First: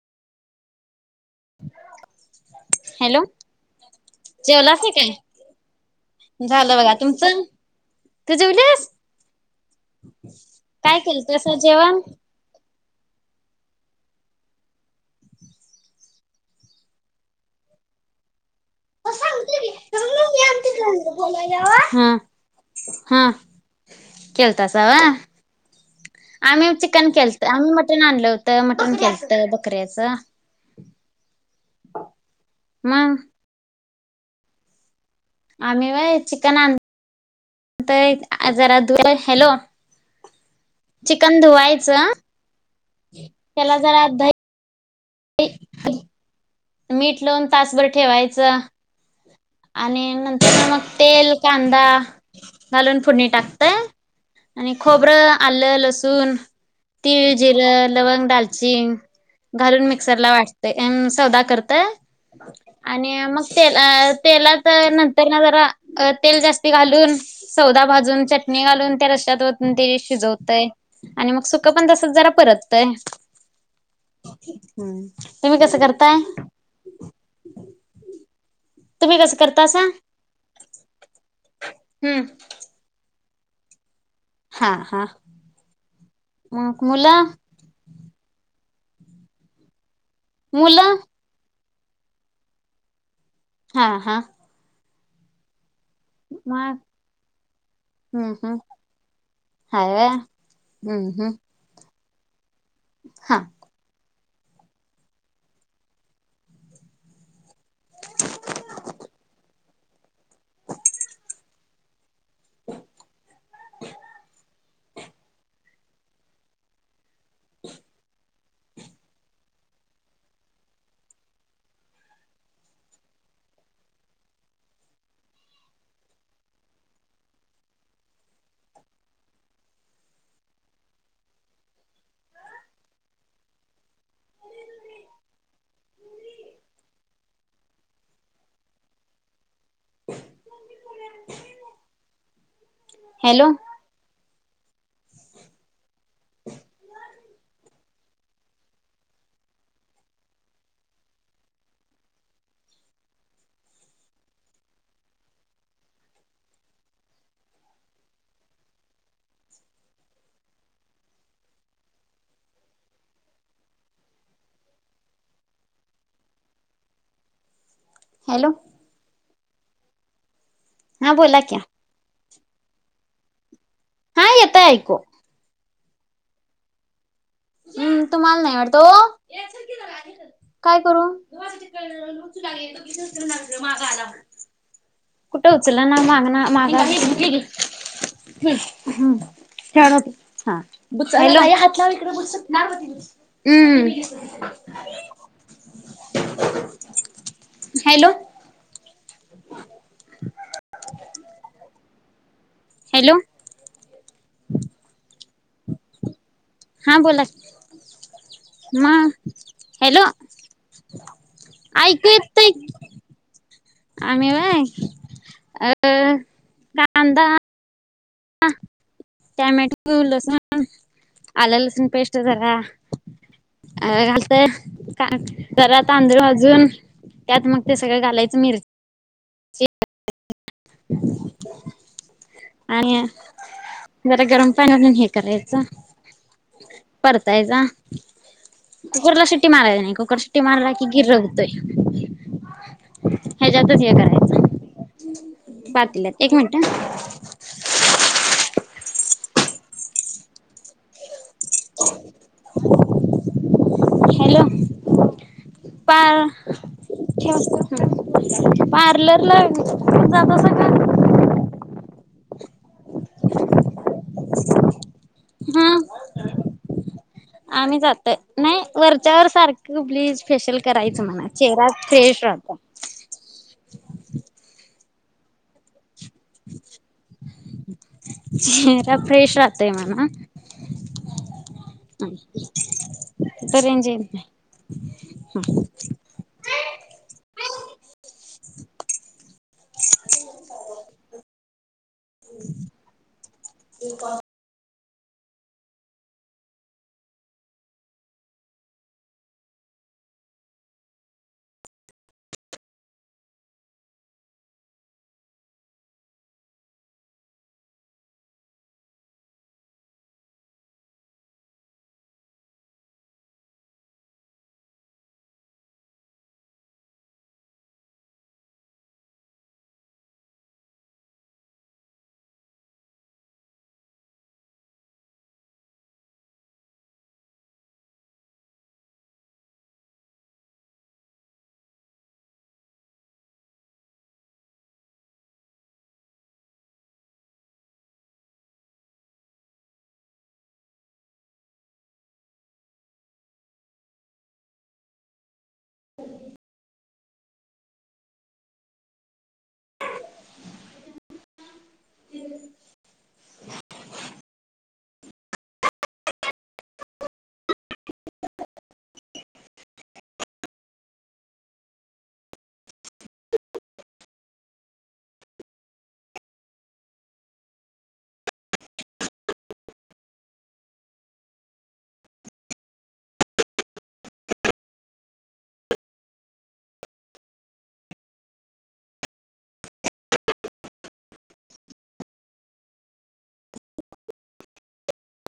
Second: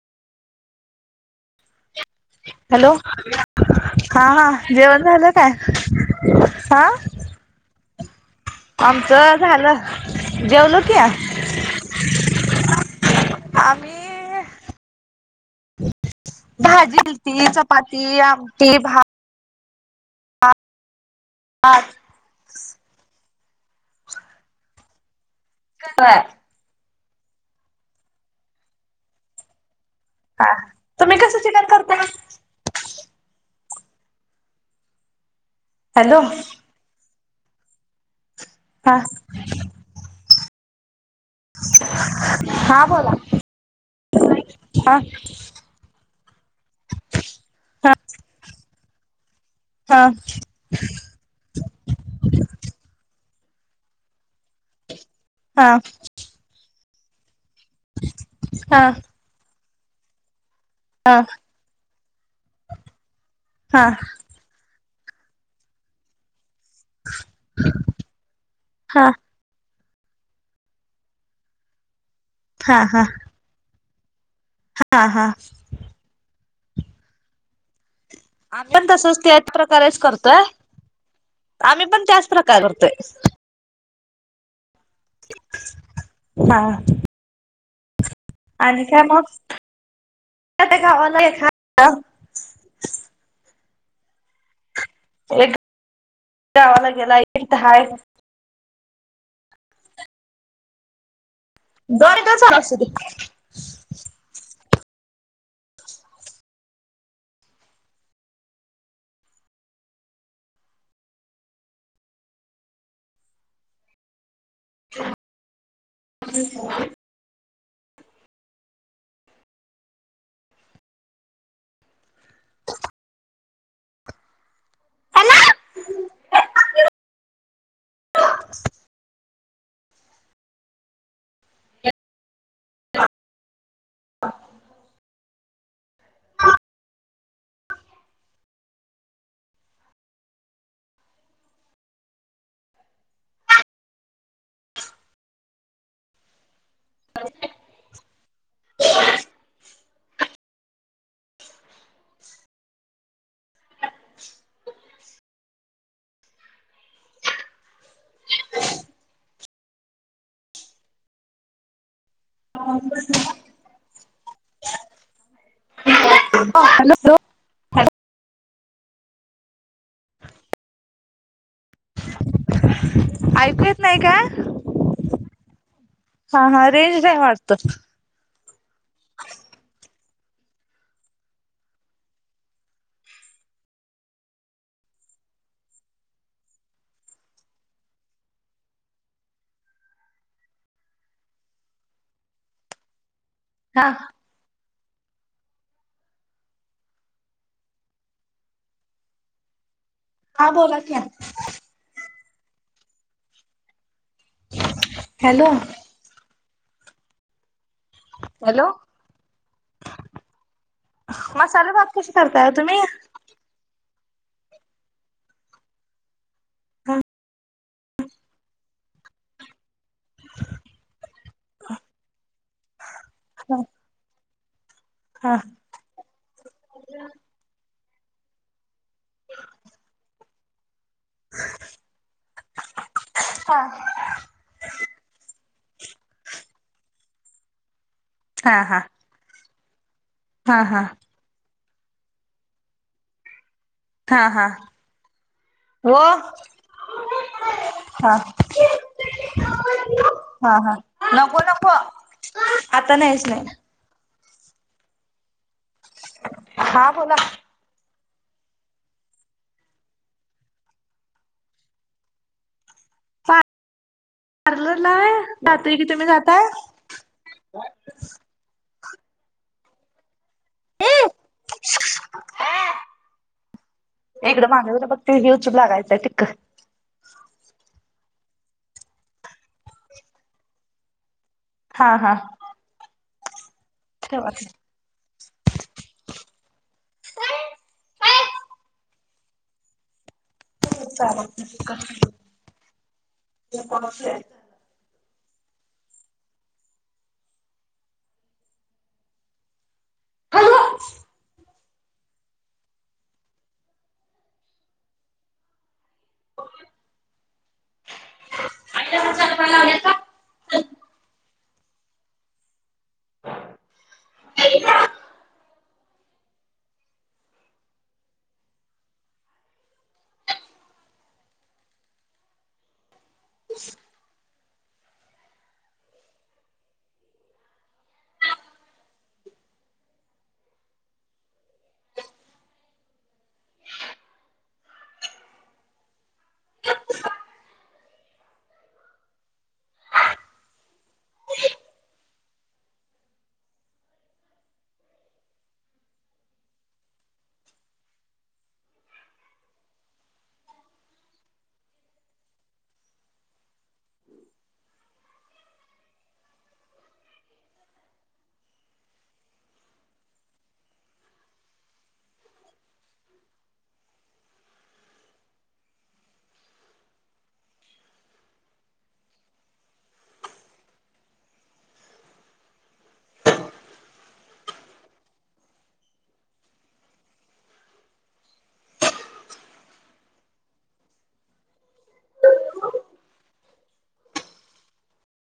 Hello. हां हां जेवण झालं काय? झालं बघा हं तुमचं तू जेवलीस आमचं झालं. जेवलो की. [inaudible] काय केलतस जेवण आम्ही भाजी केलती चपाती आम [unintelligible] ह हा केळतासा व्हय आमही ह च कन केलतं आम्ही मटन आणलं होतं मटन केलतं बकऱ्याच हा तुम्ही कस चिकन करता [inaudible] मग आम्ही वय हॅलो चिकन आण - - त एक जरा हा हॅलो चिकन धुवायचं हा बोला त्याला जरा धई हा [unintelligible] मीठ लावून तासभर ठेवायचं हा आणि नंतर मग तेल कांदा घालून फुडणी टाक [unintelligible] आणि खोबरं हा आलं लसून तीळ जिरं लवंग हा दालचिंग घालून मिक्सर ला वाटते ते एम हा सवदा -आणि मग हा तेला तेलात [unintelligible] जरा तेल जास्त घालून सौदा भाजून चटणी घालून त्या हा रशतत शिजत आणि मग सु पण जरा हा परततय हा हा हम्म हा तुम्ही कसं करताय आम्ही पण तुम्ही तसच कसं त्याच करतासा? प्रकारेच करतोय आम्ही पण हम्म त्याच प्रकार करतोय हा हा मग मुलं आणिज काय मघ मुलं य खा ह हा हा अ मग गावाला गेला एकहाय हम्म हम्म हाय व्हय, हम्म हम्म [unintelligible] हा [inaudible] [inaudible] [inaudible] हॅला [unintelligible] [inaudible] [inaudible] हॅलो [inaudible] [inaudible] हॅलो हॅलो हॅलो हा बोला क्या. ऐकू येत नाही काय? हा हा रेंज नाही वाटत हम्म तुम्हाला नाही वाटत, ओ. काय करू [unintelligible] कुठं उचल ना मागण माग [unintelligible] हॅलो. हम्म हा हॅलो [inaudible] हा बोला की आता. हॅलो हॅलो हा बोला. हॅलो म, हॅलो मसाले भात ऐकू कशी करताय येतय ओ तुम्ही? आम्ही व्हय, अ हा कांदा टॅमॅटो लसूण, आलं लसूण पेस्ट जरा, घाल ते का हा जरा तांदळू भाजून त्यात मग ते सगळं घालायचं. मिरची घा आणि हा. जरा गरम पाणी घालून हे करायच, परतायचा. हा हा. ट्टी मारायची आणि शिट्टी हा हा मारलाकी गिर होतय. [inaudible] ह्याच्यातच हे हा करायचं, हा हो पातील्यात एक मिनट ह. हा हा हा नको नको. आता न्हायच नाही. हॅलो पार हा बोला. ठ पार्लर ला जातासा का? पार्लर ला व्हय? जातोय हा की. तुम्ही जाताय? आम्ही जातय नाही वरच्यावर सारख त ब्लीज फेशल करायचं म्हणा, चेहरा फ्रेश राहतो. इकडं मागवलं बघ ते हे उचलू लागायचं हाय टिक्क. चेहरा फ्रेश राहतय म्हणा. हा अ. हा इथ रेंज येत नाही. हम्म. [unintelligible] हॅलो [unintelligible] ह हम